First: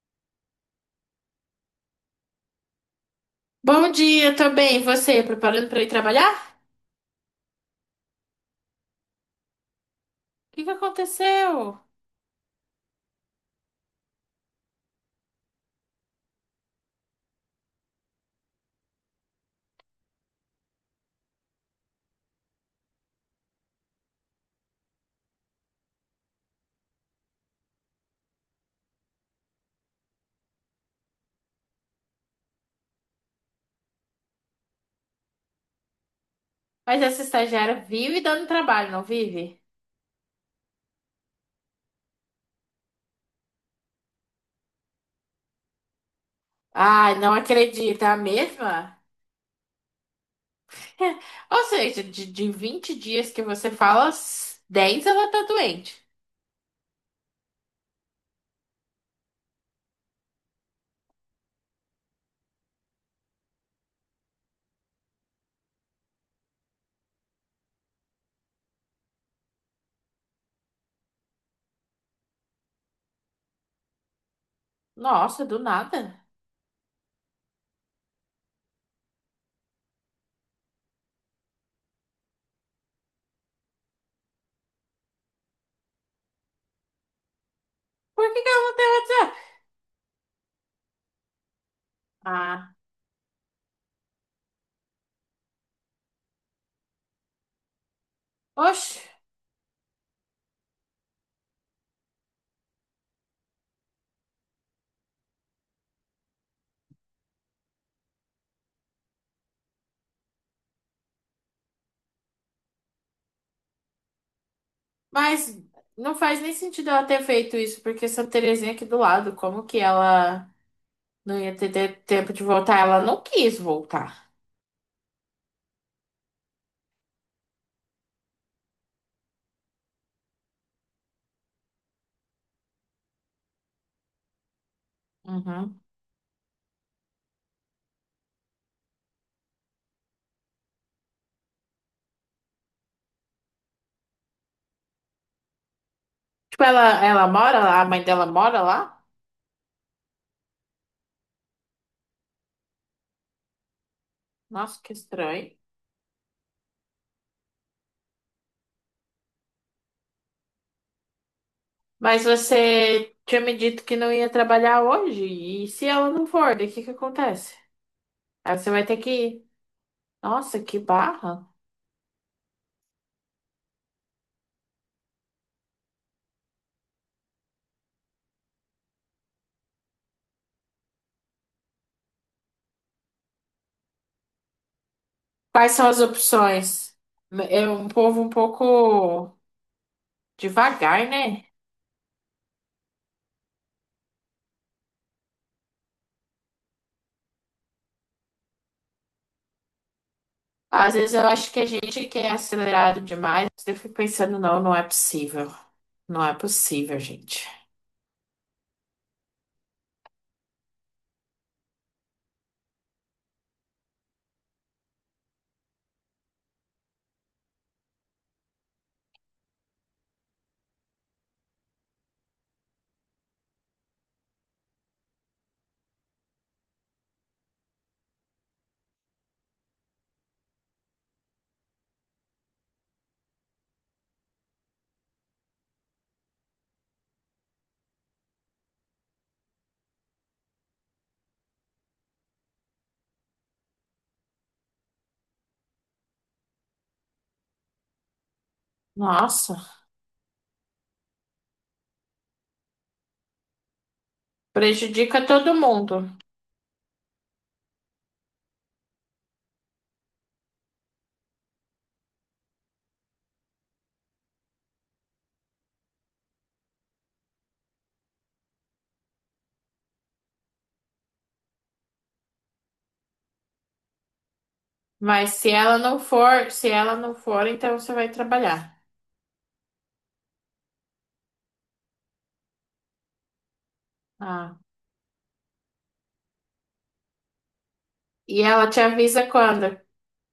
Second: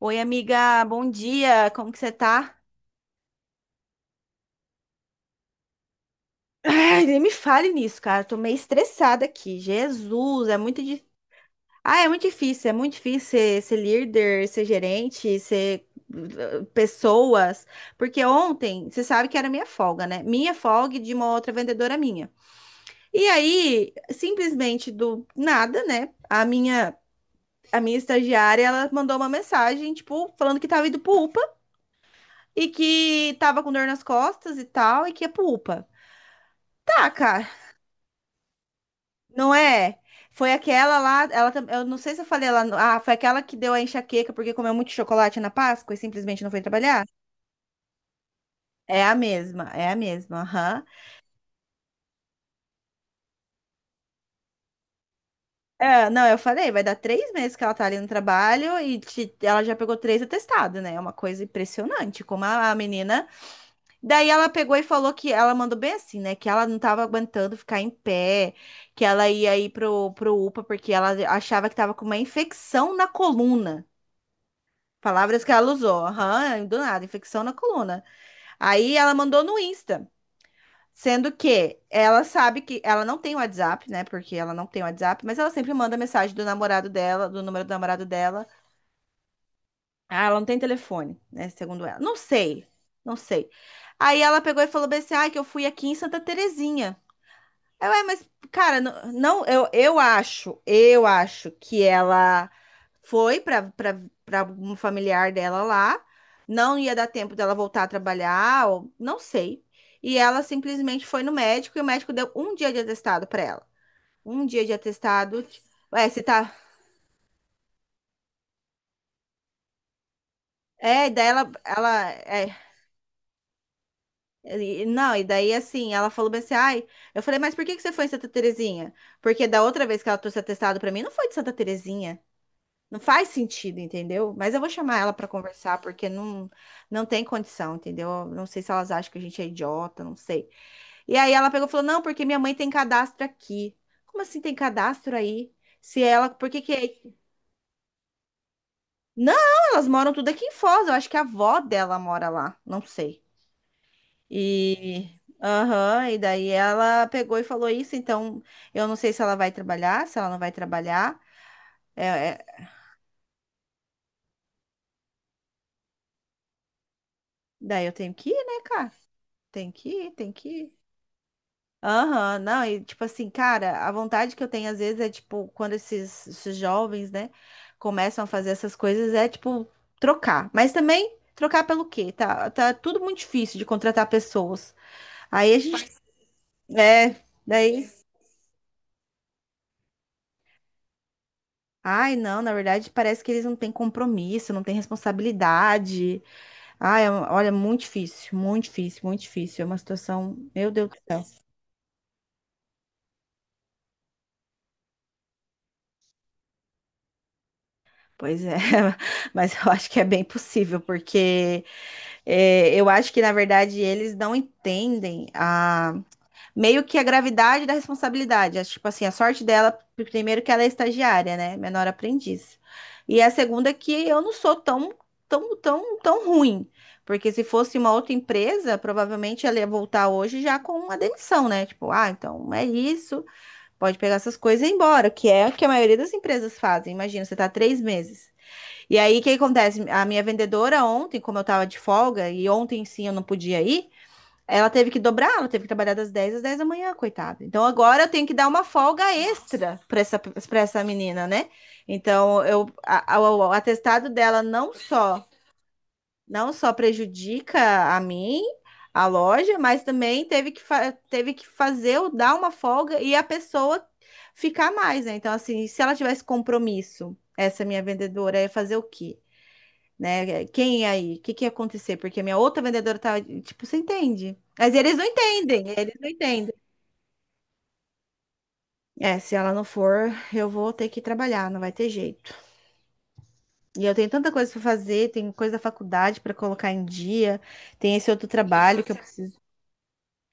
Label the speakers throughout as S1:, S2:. S1: Oi, amiga, bom dia, como que você tá?
S2: Bom dia também, você preparando para ir trabalhar? O
S1: Ai, nem me fale nisso, cara, tô meio estressada aqui. Jesus, é
S2: que que
S1: muito difícil.
S2: aconteceu?
S1: Ah, é muito difícil ser, ser líder, ser gerente, ser pessoas. Porque ontem, você sabe que era minha folga, né? Minha folga e de uma outra vendedora minha. E aí, simplesmente do nada, né? A minha estagiária, ela mandou uma mensagem, tipo, falando que tava indo pro UPA e que tava com dor nas costas e tal, e que ia pro UPA.
S2: Mas
S1: Tá,
S2: essa
S1: cara,
S2: estagiária vive dando trabalho, não
S1: não
S2: vive?
S1: é? Foi aquela lá, ela, eu não sei se eu falei lá, ah, foi aquela que deu a enxaqueca porque comeu muito chocolate na Páscoa e simplesmente não foi trabalhar?
S2: Ai, não acredito, é a mesma?
S1: É a mesma, aham.
S2: Ou seja, de 20 dias que você fala, 10 ela tá doente.
S1: É, não, eu falei, vai dar 3 meses que ela tá ali no trabalho e ela já pegou 3 atestados, né? É uma coisa impressionante, como a menina. Daí ela pegou e falou que ela mandou bem assim, né? Que ela não tava aguentando ficar em pé, que ela ia ir pro, pro UPA porque ela achava que tava com uma infecção na coluna. Palavras
S2: Nossa,
S1: que
S2: do
S1: ela usou,
S2: nada.
S1: aham, do nada, infecção na coluna. Aí ela mandou no Insta, sendo que ela sabe que ela não tem WhatsApp, né? Porque ela não tem WhatsApp, mas ela sempre manda mensagem do namorado dela, do número do namorado
S2: Por que
S1: dela.
S2: que ela não tem WhatsApp?
S1: Ah, ela não tem telefone, né? Segundo ela. Não sei,
S2: Ah,
S1: não sei. Aí ela pegou e falou bem assim: ai, que eu fui aqui em Santa Terezinha. É, ué, mas, cara,
S2: oxe,
S1: não, não, eu acho que ela foi para um familiar dela lá, não ia dar tempo dela voltar a trabalhar, ou, não sei. E ela simplesmente foi no médico e o médico deu um dia de atestado para ela. Um dia de atestado.
S2: mas
S1: Ué,
S2: não
S1: você
S2: faz nem
S1: tá.
S2: sentido ela ter feito isso, porque Santa Terezinha é aqui do lado, como que ela
S1: É, e daí
S2: não ia ter
S1: ela,
S2: ter tempo de voltar? Ela não quis voltar.
S1: não, e daí assim, ela falou bem assim, ai, eu falei, mas por que que você foi em Santa Terezinha? Porque da outra vez que ela trouxe atestado para mim, não foi de Santa Terezinha. Não faz sentido, entendeu? Mas eu vou chamar ela pra conversar,
S2: Uhum.
S1: porque não, não tem condição, entendeu? Não sei se elas acham que a gente é idiota, não sei. E aí ela pegou e falou: Não, porque minha mãe tem cadastro aqui. Como assim tem cadastro aí? Se ela. Por que
S2: Tipo,
S1: que.
S2: ela,
S1: É-
S2: ela mora lá, a mãe dela mora lá?
S1: Não, elas moram tudo aqui em Foz. Eu acho que a avó dela mora lá. Não sei.
S2: Nossa, que
S1: E.
S2: estranho.
S1: Aham, e daí ela pegou e falou isso. Então eu não sei se ela vai trabalhar, se ela não vai trabalhar. É,
S2: Mas
S1: é-
S2: você tinha me dito que não ia trabalhar hoje. E se ela não for, daí o que que acontece?
S1: Daí eu tenho que ir,
S2: Aí
S1: né,
S2: você vai
S1: cara?
S2: ter que ir.
S1: Tem que ir, tem que
S2: Nossa,
S1: ir.
S2: que barra.
S1: Aham, não, e tipo assim, cara, a vontade que eu tenho às vezes é tipo, quando esses jovens, né, começam a fazer essas coisas, é tipo, trocar. Mas também, trocar pelo quê? Tá, tá tudo muito difícil de contratar pessoas. Aí a
S2: Quais
S1: gente,
S2: são as opções?
S1: é,
S2: É
S1: daí,
S2: um povo um pouco devagar, né?
S1: ai não, na verdade parece que eles não têm compromisso, não têm responsabilidade. Ai, olha, muito difícil, muito difícil, muito difícil. É uma situação, meu Deus
S2: Às
S1: do
S2: vezes eu
S1: céu.
S2: acho que a gente que é acelerado demais, eu fico pensando, não, não é possível. Não é possível, gente.
S1: Pois é, mas eu acho que é bem possível, porque. É, eu acho que, na verdade, eles não entendem a meio que a gravidade da responsabilidade. Acho, tipo assim, a sorte dela, primeiro que ela é estagiária, né? Menor aprendiz. E a segunda é que eu não sou tão, tão, tão, tão ruim. Porque se fosse uma outra empresa, provavelmente ela ia voltar hoje já com uma demissão, né? Tipo, ah, então é isso, pode pegar essas coisas e ir embora, que é o que a maioria das empresas fazem. Imagina, você tá 3 meses. E aí, o que acontece? A minha vendedora ontem, como eu tava de folga, e ontem sim eu não podia ir, ela teve que dobrar, ela teve que trabalhar das 10 às 10 da manhã, coitada. Então agora eu tenho que dar uma folga
S2: Nossa,
S1: extra para para essa menina, né? Então o atestado dela
S2: prejudica todo mundo.
S1: não só prejudica a mim, a loja, mas também teve que, teve que fazer eu dar uma folga e a pessoa ficar mais, né? Então, assim, se ela tivesse compromisso, essa minha vendedora ia fazer o quê? Né? Quem é aí? O que que ia acontecer? Porque a minha outra vendedora tava, tipo, você entende? Mas eles não
S2: Mas se
S1: entendem,
S2: ela
S1: eles
S2: não
S1: não
S2: for,
S1: entendem.
S2: se ela não for, então você vai trabalhar.
S1: É, se ela não for, eu vou ter que trabalhar, não vai ter jeito. E eu tenho tanta coisa
S2: Ah.
S1: para fazer, tem coisa da faculdade para colocar em dia, tem esse outro
S2: E ela te
S1: trabalho que eu
S2: avisa
S1: preciso.
S2: quando?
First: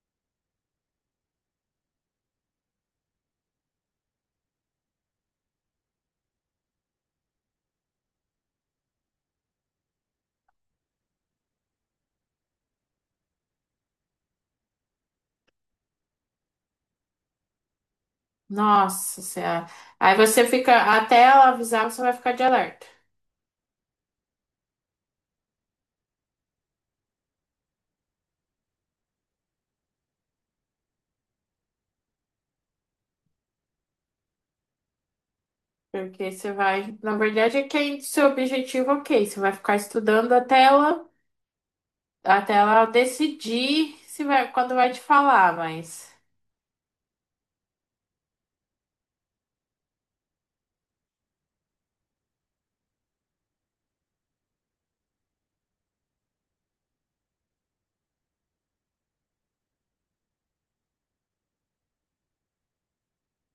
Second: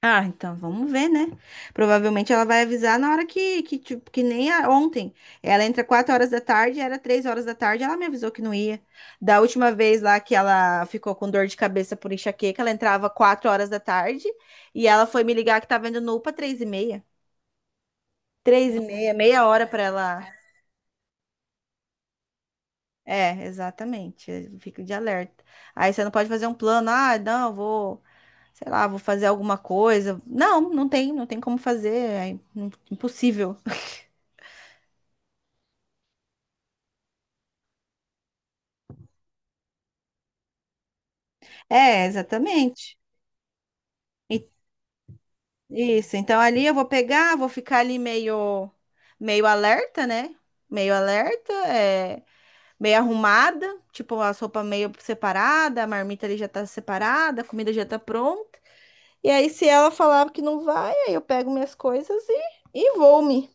S1: Ah, então vamos ver, né? Provavelmente ela vai avisar na hora que tipo, que nem ontem. Ela entra 4 horas da tarde, era 3 horas da tarde, ela me avisou que não ia. Da última vez lá que ela ficou com dor de cabeça por enxaqueca, ela entrava 4 horas da tarde e ela foi me ligar que tava indo no UPA 3 e meia. 3 e meia,
S2: Nossa
S1: meia hora
S2: Senhora.
S1: pra
S2: Aí
S1: ela.
S2: você fica, até ela avisar, você vai ficar de alerta.
S1: É, exatamente. Fica de alerta. Aí você não pode fazer um plano, ah, não, eu vou, sei lá, vou fazer alguma coisa. Não, não tem, não tem como fazer, é impossível.
S2: Porque você vai, na verdade, é que é seu objetivo, ok. Você vai ficar estudando
S1: É,
S2: até ela
S1: exatamente.
S2: decidir se
S1: E-
S2: vai, quando vai te falar, mas.
S1: Isso. Então ali eu vou pegar, vou ficar ali meio, meio alerta, né? Meio alerta, é, meio arrumada, tipo a sopa meio separada, a marmita ali já tá separada, a comida já tá pronta. E aí se ela falar que não vai, aí eu pego minhas coisas e vou-me.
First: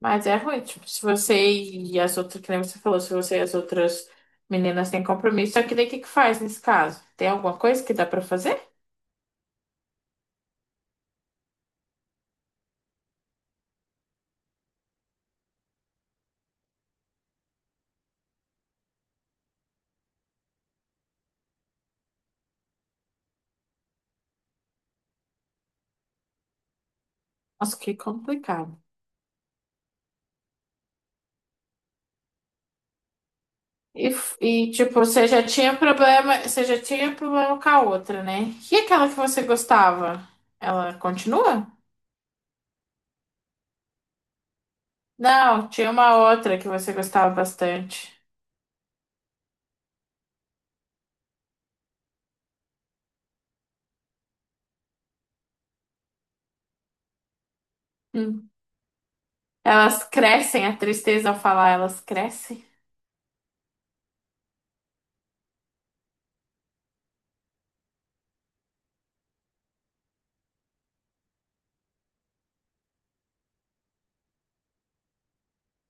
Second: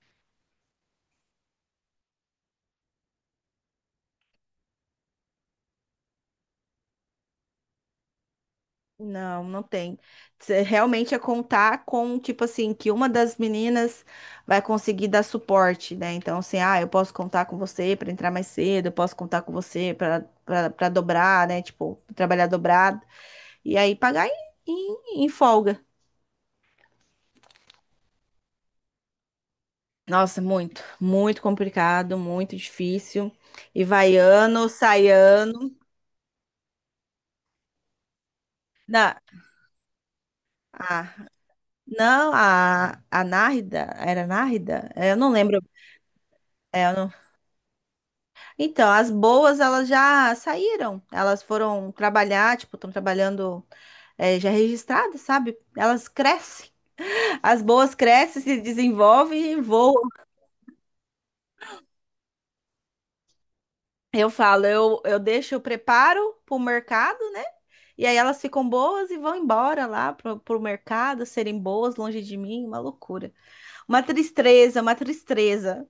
S2: Mas é ruim, tipo, se você e as outras, que nem você falou, se você e as outras meninas têm compromisso, só que daí o que que faz nesse caso? Tem alguma coisa que dá pra fazer?
S1: Não, não tem. Cê Realmente é contar com, tipo assim, que uma das meninas vai conseguir dar suporte, né? Então, assim, ah, eu posso contar com você para entrar mais cedo, eu posso contar com você para dobrar, né? Tipo, trabalhar dobrado. E aí pagar em folga.
S2: Nossa, que complicado.
S1: Nossa, muito, muito complicado, muito difícil. E
S2: E,
S1: vai
S2: f-
S1: ano,
S2: e, tipo,
S1: sai
S2: você já tinha
S1: ano.
S2: problema, você já tinha problema com a outra, né? E aquela que
S1: Na,
S2: você gostava? Ela
S1: a,
S2: continua?
S1: não, a Nárida, era Nárida? É, Eu não lembro.
S2: Não, tinha uma outra que
S1: É, eu
S2: você
S1: não-
S2: gostava bastante.
S1: Então, as boas, elas já saíram. Elas foram trabalhar, tipo, estão trabalhando é, já registradas, sabe? Elas crescem. As boas crescem,
S2: Hum.
S1: se desenvolvem e voam.
S2: Elas crescem, a tristeza ao falar, elas crescem.
S1: Eu falo, eu deixo, eu preparo para o mercado, né? E aí elas ficam boas e vão embora lá pro, pro mercado, serem boas longe de mim, uma loucura. Uma tristeza,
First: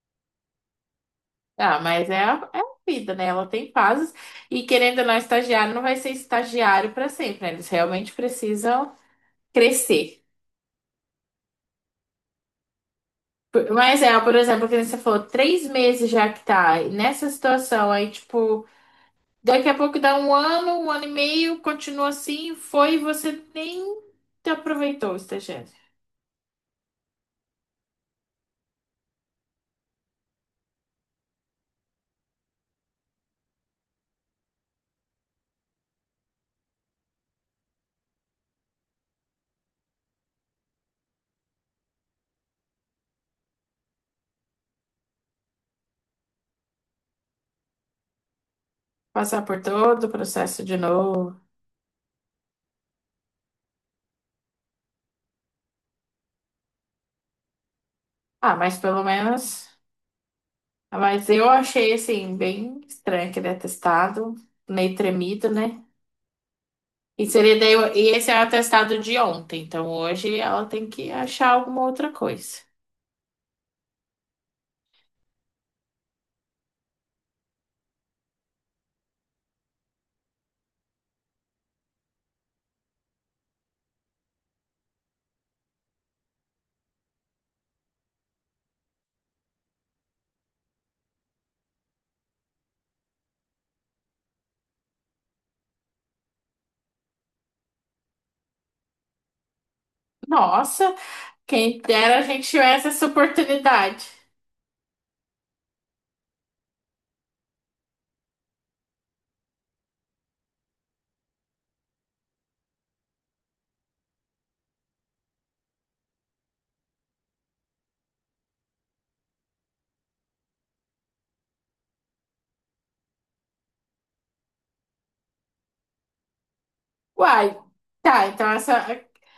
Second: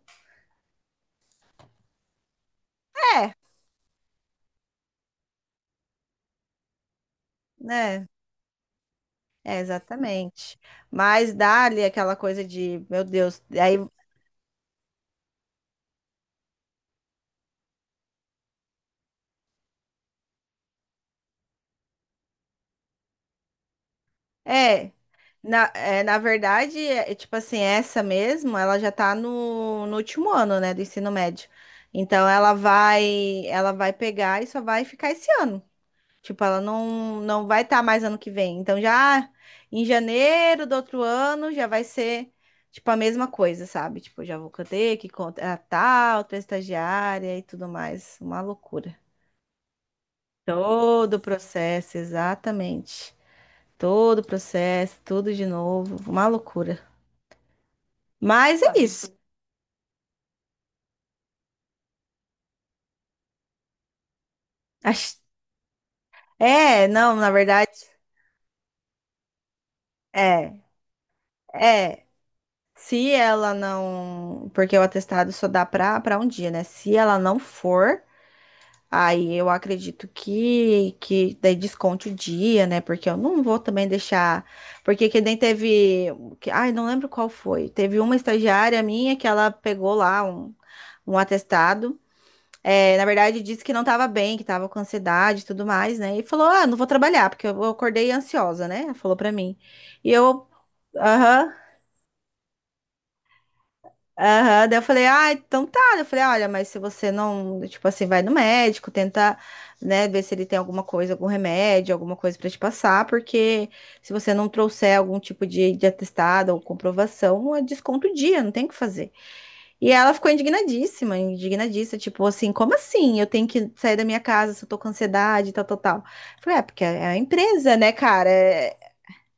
S2: Ah, mas é a, é a vida, né? Ela tem fases. E querendo ou não, estagiário não vai ser estagiário para sempre, né? Eles
S1: né?
S2: realmente precisam
S1: É,
S2: crescer.
S1: exatamente. Mas dá-lhe aquela coisa de, meu Deus,
S2: Por-
S1: aí
S2: Mas é, por exemplo, que nem você falou, 3 meses já que tá nessa situação, aí, tipo, daqui a pouco dá um ano e meio, continua assim, foi, e você nem te
S1: É,
S2: aproveitou o estagiário.
S1: na verdade, tipo assim, essa mesmo, ela já tá no, no último ano, né, do ensino médio. Então ela vai pegar e só vai ficar esse ano. Tipo, ela não, não vai estar mais ano que vem. Então já em janeiro do outro ano já vai ser tipo a mesma coisa, sabe? Tipo, já vou ter que contratar outra estagiária e tudo mais. Uma loucura.
S2: Passar por todo o processo de
S1: Todo o
S2: novo.
S1: processo, exatamente. Todo o processo, tudo de novo, uma loucura.
S2: Ah,
S1: Mas é
S2: mas pelo
S1: isso.
S2: menos. Mas eu achei assim, bem estranho aquele atestado, meio
S1: Acho-
S2: tremido, né?
S1: É, não,
S2: E
S1: na
S2: seria
S1: verdade,
S2: daí, e esse é o atestado de ontem, então hoje
S1: é,
S2: ela tem que achar alguma
S1: é.
S2: outra coisa.
S1: Se ela não, porque o atestado só dá para um dia, né? Se ela não for, aí eu acredito que daí desconte o dia, né? Porque eu não vou também deixar, porque que nem teve, que, ai, não lembro qual foi. Teve uma estagiária minha que ela pegou lá um atestado É, na verdade, disse que não estava bem, que estava com ansiedade e tudo mais, né? E falou: Ah, não vou trabalhar, porque eu acordei ansiosa, né? Falou pra mim. E eu,
S2: Nossa,
S1: aham,
S2: quem dera a gente tivesse essa oportunidade.
S1: aham. Daí eu falei: Ah, então tá. Eu falei: Olha, mas se você não, tipo assim, vai no médico, tenta, né, ver se ele tem alguma coisa, algum remédio, alguma coisa pra te passar, porque se você não trouxer algum tipo de atestado ou comprovação, é desconto o dia, não tem o que fazer. E ela ficou indignadíssima, indignadíssima, tipo assim, como assim? Eu tenho que sair da minha casa se eu tô com ansiedade, tal, tal, tal. Eu Falei, é, porque é a
S2: Uai,
S1: empresa, né,
S2: tá,
S1: cara?
S2: então essa.
S1: É-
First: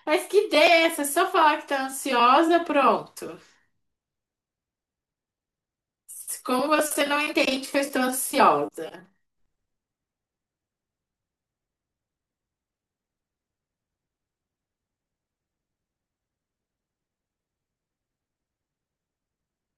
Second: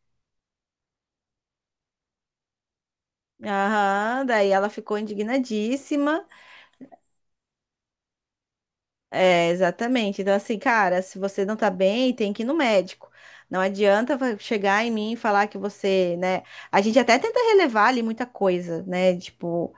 S2: Mas que ideia é essa? Só falar que tá ansiosa, pronto.
S1: Aham, daí ela ficou indignadíssima.
S2: Como você não entende que eu estou ansiosa?
S1: É, exatamente. Então, assim, cara, se você não tá bem, tem que ir no médico. Não adianta chegar em mim e falar que você, né? A gente até tenta relevar ali muita coisa, né? Tipo,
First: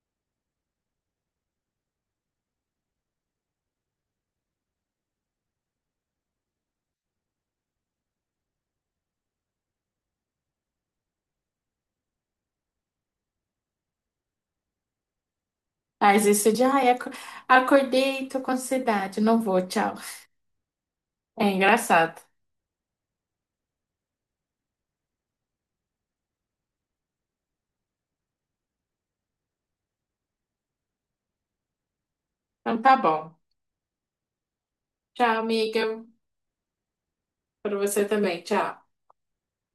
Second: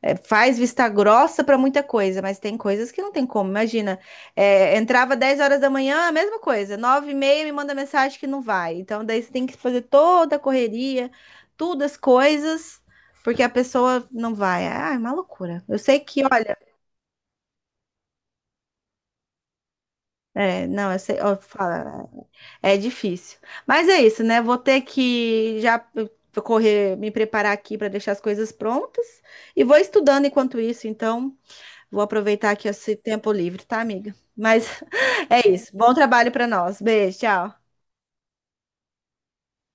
S1: é, faz vista grossa para muita coisa, mas tem coisas que não tem como. Imagina, é, entrava 10 horas da manhã, a mesma coisa, 9 e meia me manda mensagem que não vai. Então, daí você tem que fazer toda a correria, todas as coisas, porque a pessoa não vai. Ah, é uma loucura. Eu sei que,
S2: Mas isso
S1: olha,
S2: de, ai, acordei, tô com ansiedade, não vou, tchau.
S1: é, não, eu sei, ó,
S2: É
S1: fala,
S2: engraçado.
S1: é difícil. Mas é isso, né? Vou ter que já correr, me preparar aqui para deixar as coisas prontas e vou estudando enquanto isso, então. Vou aproveitar aqui
S2: Então
S1: esse
S2: tá
S1: tempo
S2: bom.
S1: livre, tá, amiga? Mas
S2: Tchau,
S1: é isso.
S2: amiga.
S1: Bom trabalho para nós. Beijo, tchau.
S2: Para você também. Tchau.